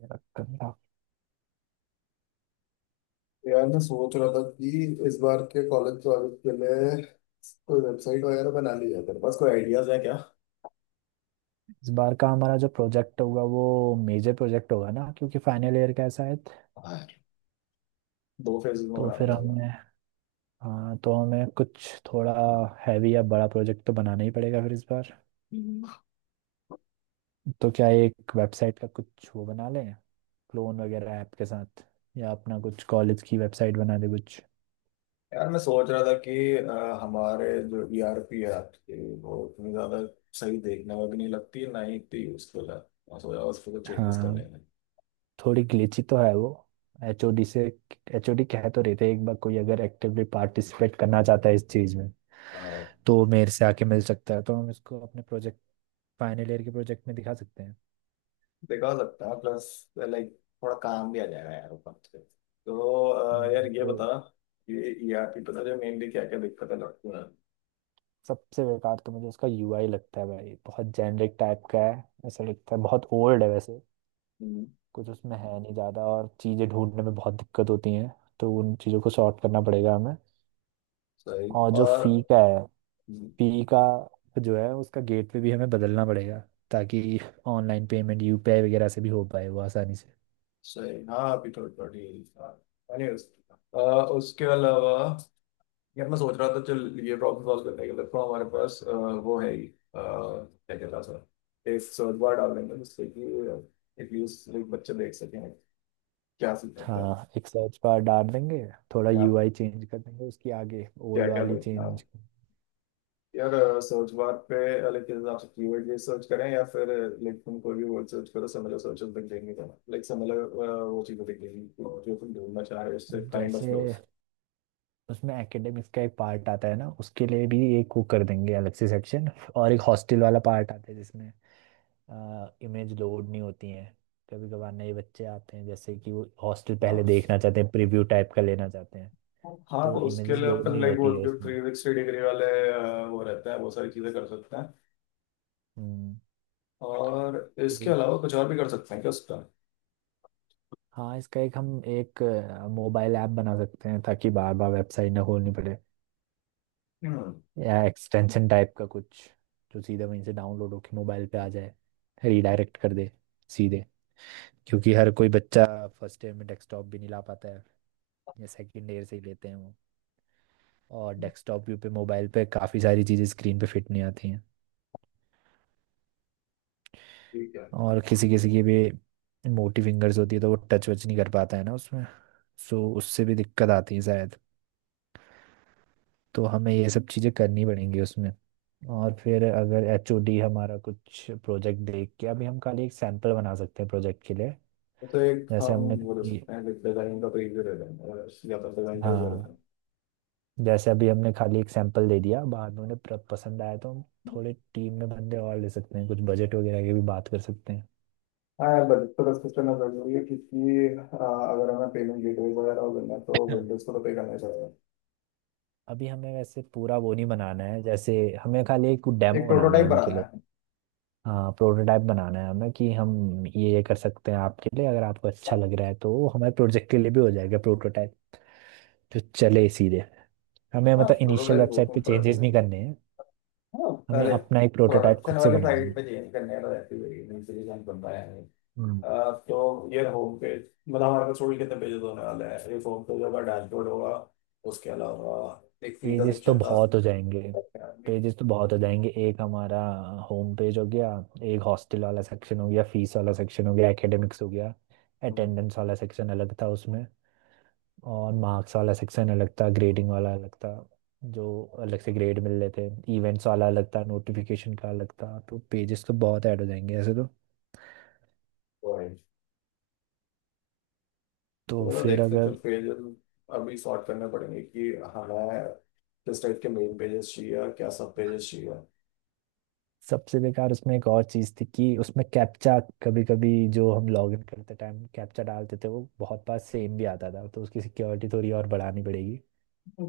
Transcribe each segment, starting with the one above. करूंगा। यार मैं सोच रहा था कि इस बार के कॉलेज प्रोजेक्ट के लिए कोई वेबसाइट वगैरह बना ली है तेरे पास? कोई आइडियाज है क्या? इस बार का हमारा जो प्रोजेक्ट होगा वो मेजर प्रोजेक्ट होगा ना, क्योंकि फाइनल ईयर का है शायद। हाँ यार, दो फेज में तो बनाना फिर पड़ेगा। हमें, हाँ तो हमें कुछ थोड़ा हैवी या बड़ा प्रोजेक्ट तो बनाना ही पड़ेगा फिर इस बार। तो क्या एक वेबसाइट का कुछ वो बना लें, क्लोन वगैरह ऐप के साथ, या अपना कुछ कॉलेज की वेबसाइट बना दे कुछ। यार मैं सोच रहा था कि हमारे जो ईआरपी है आपकी, वो इतनी ज्यादा सही देखने में भी नहीं लगती है, ना ही इतनी यूजफुल है। मैं सोचा उस पर कुछ चेंजेस कर हाँ, लेंगे। थोड़ी ग्लिची तो है वो। एचओडी से, एचओडी कह तो रहे थे एक बार कोई अगर एक्टिवली पार्टिसिपेट करना चाहता है इस चीज़ में अ, तो मेरे से आके मिल सकता है, तो हम इसको अपने प्रोजेक्ट, फाइनल ईयर के प्रोजेक्ट में दिखा सकते हैं। देखा जा सकता है, प्लस लाइक थोड़ा काम भी आ जाएगा यार ऊपर से। तो यार हम्म, ये तो बता कि ईआरपी पे तुझे मेनली क्या क्या दिक्कतें लगती हैं? सबसे बेकार तो मुझे उसका यूआई लगता है भाई, बहुत जेनरिक टाइप का है, ऐसा लगता है बहुत ओल्ड है वैसे। हम्म। कुछ उसमें है नहीं ज़्यादा, और चीज़ें ढूंढने में बहुत दिक्कत होती हैं। तो उन चीज़ों को सॉर्ट करना पड़ेगा हमें। सही। और जो और। फी का है, फी का जो है उसका गेटवे भी हमें बदलना पड़ेगा, ताकि ऑनलाइन पेमेंट यूपीआई वगैरह से भी हो पाए वो आसानी से। सही। हाँ, अभी तो थर्टी, एनीवेज। उसके अलावा यार मैं सोच रहा था, चल ये प्रॉब्लम सॉल्व करने के लिए तो हमारे पास वो है ही। क्या कहता है सर, एक सर्च बार डाल देंगे जिससे कि एटलीस्ट बच्चे देख सकें क्या सीख सकता है? हाँ, एक सर्च बार डाल देंगे, थोड़ा क्या? यूआई चेंज कर देंगे उसकी, आगे क्या ओल्ड क्या वाली देखना है चेंज। यार सर्च बार पे? लाइक किस हिसाब से कीवर्ड ये सर्च करें, या फिर लाइक तुम कोई भी वर्ड सर्च करो सिमिलर सर्चेस दिख जाएंगे, लाइक सिमिलर वो चीज़ें दिख जाएंगी जो तुम ढूंढना चाह रहे हो उससे काइंड ऑफ जैसे क्लोज। उसमें एकेडमिक्स का एक पार्ट आता है ना, उसके लिए भी एक वो कर देंगे अलग से सेक्शन। और एक हॉस्टल वाला पार्ट आता है जिसमें इमेज लोड नहीं होती है। कभी कभार नए बच्चे आते हैं जैसे कि वो हॉस्टल पहले हाँ। देखना चाहते हैं, प्रीव्यू टाइप का लेना चाहते हैं। हाँ तो तो उसके इमेजेस लिए लोड अपन नहीं लाइक वो होती है जो उसमें। थ्री सिक्सटी डिग्री वाले वो रहते हैं, वो सारी चीजें कर सकते हैं। हम्म और इसके तो अलावा कुछ और भी कर सकते हैं क्या उसका? हाँ, इसका एक हम एक मोबाइल ऐप बना सकते हैं, ताकि बार बार वेबसाइट ना खोलनी पड़े। हम्म। या एक्सटेंशन टाइप का कुछ, जो सीधा वहीं से डाउनलोड होके मोबाइल पे आ जाए, रीडायरेक्ट कर दे सीधे। क्योंकि हर कोई बच्चा फर्स्ट ईयर में डेस्कटॉप भी नहीं ला पाता है, या सेकंड ईयर से ही लेते हैं वो। और डेस्कटॉप भी पे मोबाइल पे काफ़ी सारी चीज़ें स्क्रीन पे फिट नहीं आती हैं। ठीक है। और किसी किसी की भी मोटी फिंगर्स होती है, तो वो टच वच नहीं कर पाता है ना उसमें। सो उससे भी दिक्कत आती है शायद। तो हमें ये सब चीज़ें करनी पड़ेंगी उसमें। और फिर अगर एचओडी हमारा कुछ प्रोजेक्ट देख के, अभी हम खाली एक सैंपल बना सकते हैं प्रोजेक्ट के लिए। तो एक जैसे हम हमने वो दे कभी- सकते हैं, एक डिजाइन का प्रीव्यू दे देंगे, अगर या तो डिजाइन का भी दे हाँ, देंगे। जैसे अभी हमने खाली एक सैंपल दे दिया, बाद में उन्हें पसंद आया तो हम थोड़े टीम में बंदे और ले सकते हैं, कुछ बजट वगैरह की भी बात कर सकते हैं। हाँ यार, बजट तो डिस्कस करना जरूरी है, क्योंकि अगर हमें पेमेंट गेटवे वगैरह हो करना है तो वेंडर्स को तो पे करना ही पड़ेगा। अभी हमें वैसे पूरा वो नहीं बनाना है, जैसे हमें खाली एक एक डेमो बनाना है प्रोटोटाइप उनके बनाना लिए। है। हाँ, प्रोटोटाइप बनाना है हमें, कि हम ये कर सकते हैं आपके लिए, अगर आपको अच्छा लग रहा है तो वो हमारे प्रोजेक्ट के लिए भी हो जाएगा प्रोटोटाइप, जो चले सीधे। हमें हाँ मतलब इनिशियल प्रोटोटाइप बोलते वेबसाइट पे हैं चेंजेस नहीं prototype। करने हैं, हाँ हमें लाइक अपना एक प्रोटोटाइप प्रोडक्शन खुद से वाली बनाना साइड पे चेंज करने का रहती है नहीं, से डिजाइन बन रहा है। है। तो ये होम पेज, मतलब हमारे पास थोड़ी कितने पेजेस होने वाले हैं? एक होम पेज होगा, डैशबोर्ड होगा। उसके अलावा एक फी का पेजेस तो सेक्शन था। बहुत हो जाएंगे, पेजेस तो बहुत हो जाएंगे। एक हमारा होम पेज हो गया, एक हॉस्टल वाला सेक्शन हो गया, फीस वाला सेक्शन हो गया, एकेडमिक्स हो गया, हम्म। अटेंडेंस वाला सेक्शन अलग था उसमें, और मार्क्स वाला सेक्शन अलग था, ग्रेडिंग वाला अलग था, जो अलग से ग्रेड मिल रहे थे, इवेंट्स वाला अलग था, नोटिफिकेशन का अलग था। तो पेजेस तो बहुत ऐड हो जाएंगे ऐसे तो। तो है। तो तो फिर देखते हैं, अगर जब पेजेस अभी सॉर्ट करने पड़ेंगे कि हमें किस टाइप के मेन पेजेस चाहिए, क्या सब पेजेस चाहिए। सबसे बेकार उसमें एक और चीज थी कि उसमें कैप्चा, कभी कभी जो हम लॉग इन करते टाइम कैप्चा डालते थे वो बहुत बार सेम भी आता था, तो उसकी सिक्योरिटी थोड़ी और बढ़ानी पड़ेगी।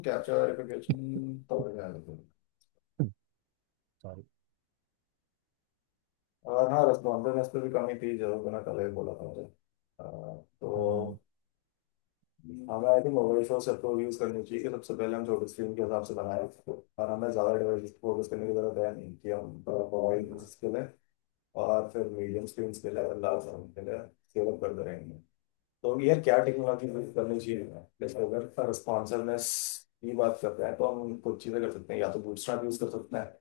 कैप्चर वेरिफिकेशन तो हो जाएगा। सॉरी। और हाँ, रेस्पॉन्सिवनेस पे भी कमी थी जरूर, बिना कल ही बोला था मुझे। हम्म। तो हमें I think over resource approach use करनी चाहिए कि सबसे पहले हम छोटे स्क्रीन के हिसाब से बनाए, और हमें ज़्यादा डिवाइस फोकस करने की जरूरत है नहीं, कि हम मोबाइल हाँ। यूज के लिए, और फिर मीडियम स्क्रीन के लिए, लार्ज स्क्रीन के लिए स्केल अप करते रहेंगे। तो यार क्या टेक्नोलॉजी यूज करनी चाहिए? जैसे अगर रिस्पॉन्सिवनेस की बात करते हैं तो हम कुछ चीज़ें कर सकते हैं, या तो बूटस्ट्रैप यूज कर सकते हैं,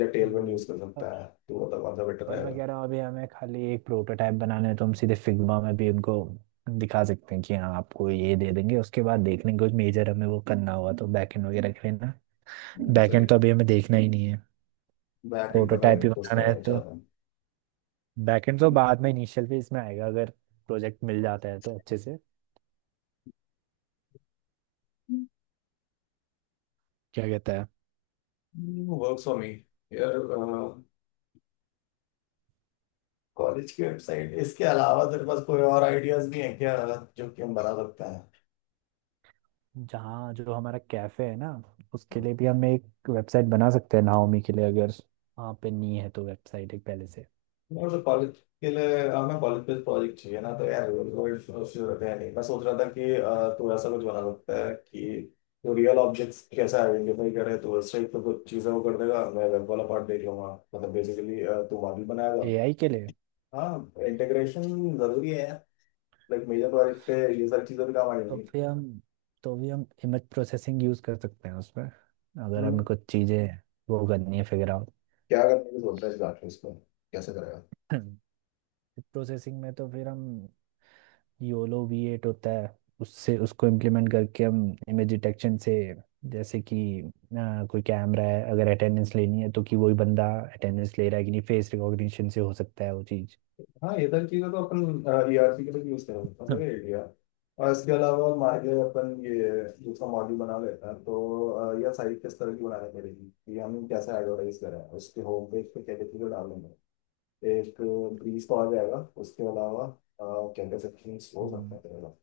या टेलविंड हम्म यूज कर पर सकता है, तो वो तो कौन सा बेटर पर मैं रहेगा? कह रहा हूँ अभी हमें खाली एक प्रोटोटाइप बनाना है, तो हम सीधे फिग्मा में भी उनको दिखा सकते हैं कि हाँ आपको ये दे देंगे, उसके बाद देख लेंगे कुछ मेजर हमें वो करना हुआ तो बैकएंड वगैरह के लिए ना। सही। बैकएंड तो अभी हमें देखना ही नहीं है, बैक एंड का प्रोटोटाइप टाइम ही बनाना है उसका तो। चाहता हूँ। बैकएंड तो बाद में इनिशियल फेज में आएगा, अगर प्रोजेक्ट मिल जाता है तो अच्छे से। क्या कहता है। Work for me. यार कॉलेज की वेबसाइट इसके अलावा तेरे पास कोई और आइडियाज भी हैं क्या जो कि हम बना सकते हैं? जहाँ जो हमारा कैफे है ना, उसके लिए भी हम एक वेबसाइट बना सकते हैं नाओमी के लिए, अगर वहाँ पे नहीं है तो वेबसाइट एक पहले से। और तो कॉलेज के लिए हमें कॉलेज पे प्रोजेक्ट चाहिए ना, तो यार कोई जरूरत है नहीं। मैं सोच रहा था कि तू ऐसा कुछ बना सकता है कि जो रियल ऑब्जेक्ट्स कैसे आइडेंटिफाई करे, तो उस टाइप तो कुछ चीज़ें वो कर देगा, मैं वेब वाला पार्ट देख लूंगा। मतलब बेसिकली तू मॉडल बनाएगा। एआई के लिए। हाँ, इंटीग्रेशन जरूरी है यार। लाइक मेजर प्रोजेक्ट पे ये सारी चीज़ें भी काम आ तो जाएंगी। फिर हम, तो भी हम इमेज प्रोसेसिंग यूज़ कर सकते हैं उसमें, अगर हम्म। हमें कुछ चीज़ें वो करनी है फिगर आउट। क्या करने की सोच रहा है इस बात पे? इसको कैसे करेगा? प्रोसेसिंग में तो फिर हम, योलो V8 होता है, उससे उसको इम्प्लीमेंट करके हम इमेज डिटेक्शन से, जैसे कि कोई कैमरा है अगर अटेंडेंस लेनी है तो कि वही बंदा अटेंडेंस ले रहा है कि नहीं, फेस रिकॉग्निशन से हो सकता है वो चीज़। हाँ ये सारी चीजें तो अपन ईआरसी के लिए यूज कर सकते हैं सब एरिया। और इसके अलावा और मार्गे अपन ये दूसरा मॉड्यूल बना लेते हैं तो यह साइट किस तरह की बनानी पड़ेगी कि हम कैसे एडवर्टाइज करें? उसके होम पेज पे क्या क्या चीजें डालेंगे? एक ब्रीज तो आ जाएगा। उसके अलावा क्या क्या सेक्शंस हो सकते हैं तेरे पास?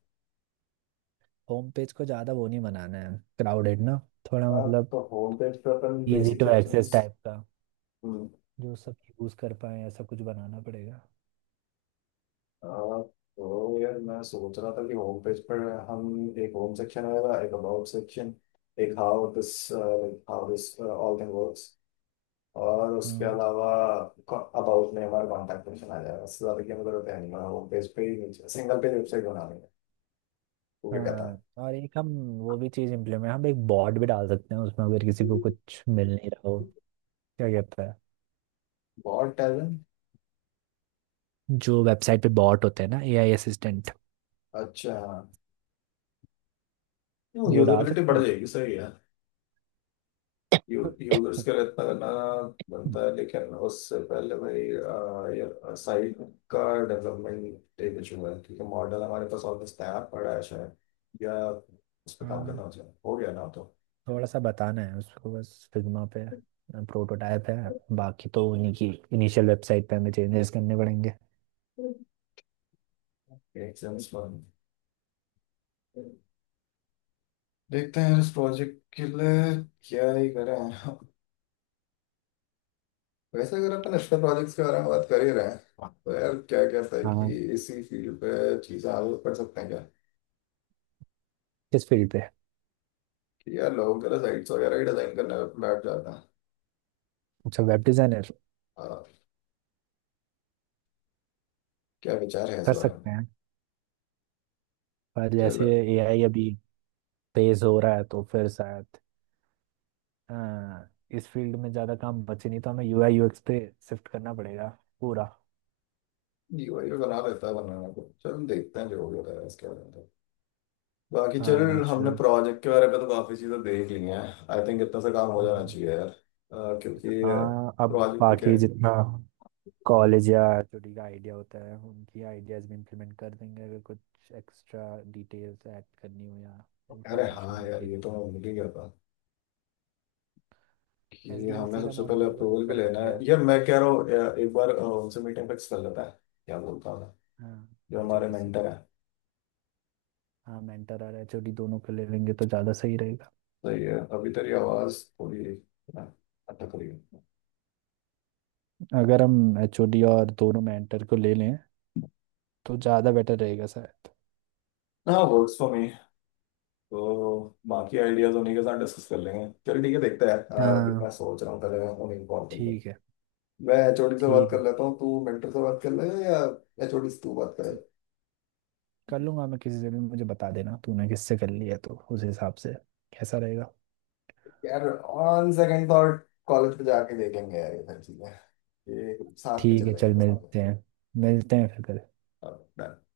होम पेज को ज़्यादा वो नहीं बनाना है, क्राउडेड ना थोड़ा अ, मतलब, तो होम पेज पे अपन easy basic to access sections. Type का, जो सब यूज़ कर पाए ऐसा कुछ बनाना पड़ेगा। हाँ तो यार मैं सोच रहा था कि होम पेज पर हम एक होम सेक्शन आएगा, एक अबाउट सेक्शन, एक how this, how this all thing works, और उसके हम्म। अलावा अबाउट में हमारा कॉन्टैक्ट सेक्शन आ जाएगा। उससे ज्यादा की हमें जरूरत है नहीं। हमारा होम पेज पे ही सिंगल पेज वेबसाइट बना लेंगे, वो क्या कहता हाँ, और एक हम वो भी चीज़ इम्प्लीमेंट, हम एक बॉट भी डाल सकते हैं उसमें, अगर किसी को है? कुछ मिल नहीं रहा हो। क्या कहता है। बहुत टैलेंट। जो वेबसाइट पे बॉट होते हैं ना, एआई असिस्टेंट, अच्छा, हाँ। वो डाल यूजेबिलिटी सकते बढ़ हैं। जाएगी, सही है। यूजर्स के लिए इतना गाना बनता है, लेकिन उससे पहले भाई साइट का डेवलपमेंट एक इशू है, क्योंकि मॉडल हमारे पास ऑलमोस्ट तैयार पड़ा है शायद, या उस पर काम हाँ, करना हो जाए, हो गया ना तो। थोड़ा सा बताना है उसको बस फिग्मा पे, प्रोटोटाइप है। बाकी तो उन्हीं की इनिशियल वेबसाइट पे हमें चेंजेस करने पड़ेंगे। एक सेंस बन, देखते हैं इस प्रोजेक्ट के लिए क्या ही करें। वैसे अगर अपन एक्स्ट्रा प्रोजेक्ट्स के बारे में बात कर ही रहे हैं तो यार क्या कहता है कि हाँ। इसी फील्ड पे चीज़ें आगे बढ़ सकते हैं क्या? किस फील्ड पे। कि यार लोगों के लिए साइट्स वगैरह ही डिजाइन करने में बैठ जाता अच्छा, वेब डिजाइनर। है। क्या विचार है इस कर बारे में? सकते हैं, पर चलो जैसे एआई अभी तेज हो रहा है तो फिर शायद, हाँ, इस फील्ड में ज़्यादा काम बचे नहीं तो हमें यूआई यूएक्स पे शिफ्ट करना पड़ेगा पूरा। जीवाई बना लेता है, बनाना। तो चल, देखते हैं जो भी होता है इसके बारे में तो। बाकी चल, हाँ हमने चल। प्रोजेक्ट के बारे में तो काफी चीजें देख ली हैं। आई थिंक इतना सा काम हो जाना हम्म, चाहिए यार, क्योंकि हाँ, अब प्रोजेक्ट क्या। बाकी जितना कॉलेज या छोटी का आइडिया होता है उनकी आइडियाज भी इम्प्लीमेंट कर देंगे, अगर कुछ एक्स्ट्रा डिटेल्स ऐड करनी हो या अरे इंफॉर्मेशन हाँ यार, उनके। ये तो मैं भूल ही गया था कि हमें एसडीएलसी का सबसे मॉडल पहले एक बार वो अप्रूवल भी कर लेना लेंगे है। हम। यार मैं कह रहा हूँ एक बार उनसे मीटिंग फिक्स कर लेता है, क्या बोलता हूँ मैं, हाँ। जो हमारे एचओडी से। मेंटर है। हाँ, मेंटर और एचओडी दोनों को ले लेंगे तो ज़्यादा सही रहेगा। सही है, अभी तेरी आवाज थोड़ी अटक रही है। अगर हम एचओडी और दोनों मेंटर को ले लें तो ज़्यादा बेटर रहेगा शायद। हाँ वर्क्स फॉर मी। तो बाकी आइडियाज उन्हीं के साथ डिस्कस कर लेंगे। चल ठीक है, देखते हैं। अभी हाँ, मैं सोच रहा हूँ पहले मैं उन्हें कॉल करूँ। ठीक है। मैं एचओडी से बात ठीक कर है, लेता हूँ, तू मेंटर से बात कर ले, या एचओडी से तू बात करे। कर लूंगा मैं किसी से भी। मुझे बता देना तूने किससे कर लिया तो उस हिसाब से कैसा रहेगा। यार ऑन सेकंड थॉट, कॉलेज पे जाके देखेंगे यार ये सारी चीजें। ये साथ पे ठीक है चलेंगे चल, मिलते हैं। मिलते हैं फिर कल। दोनों।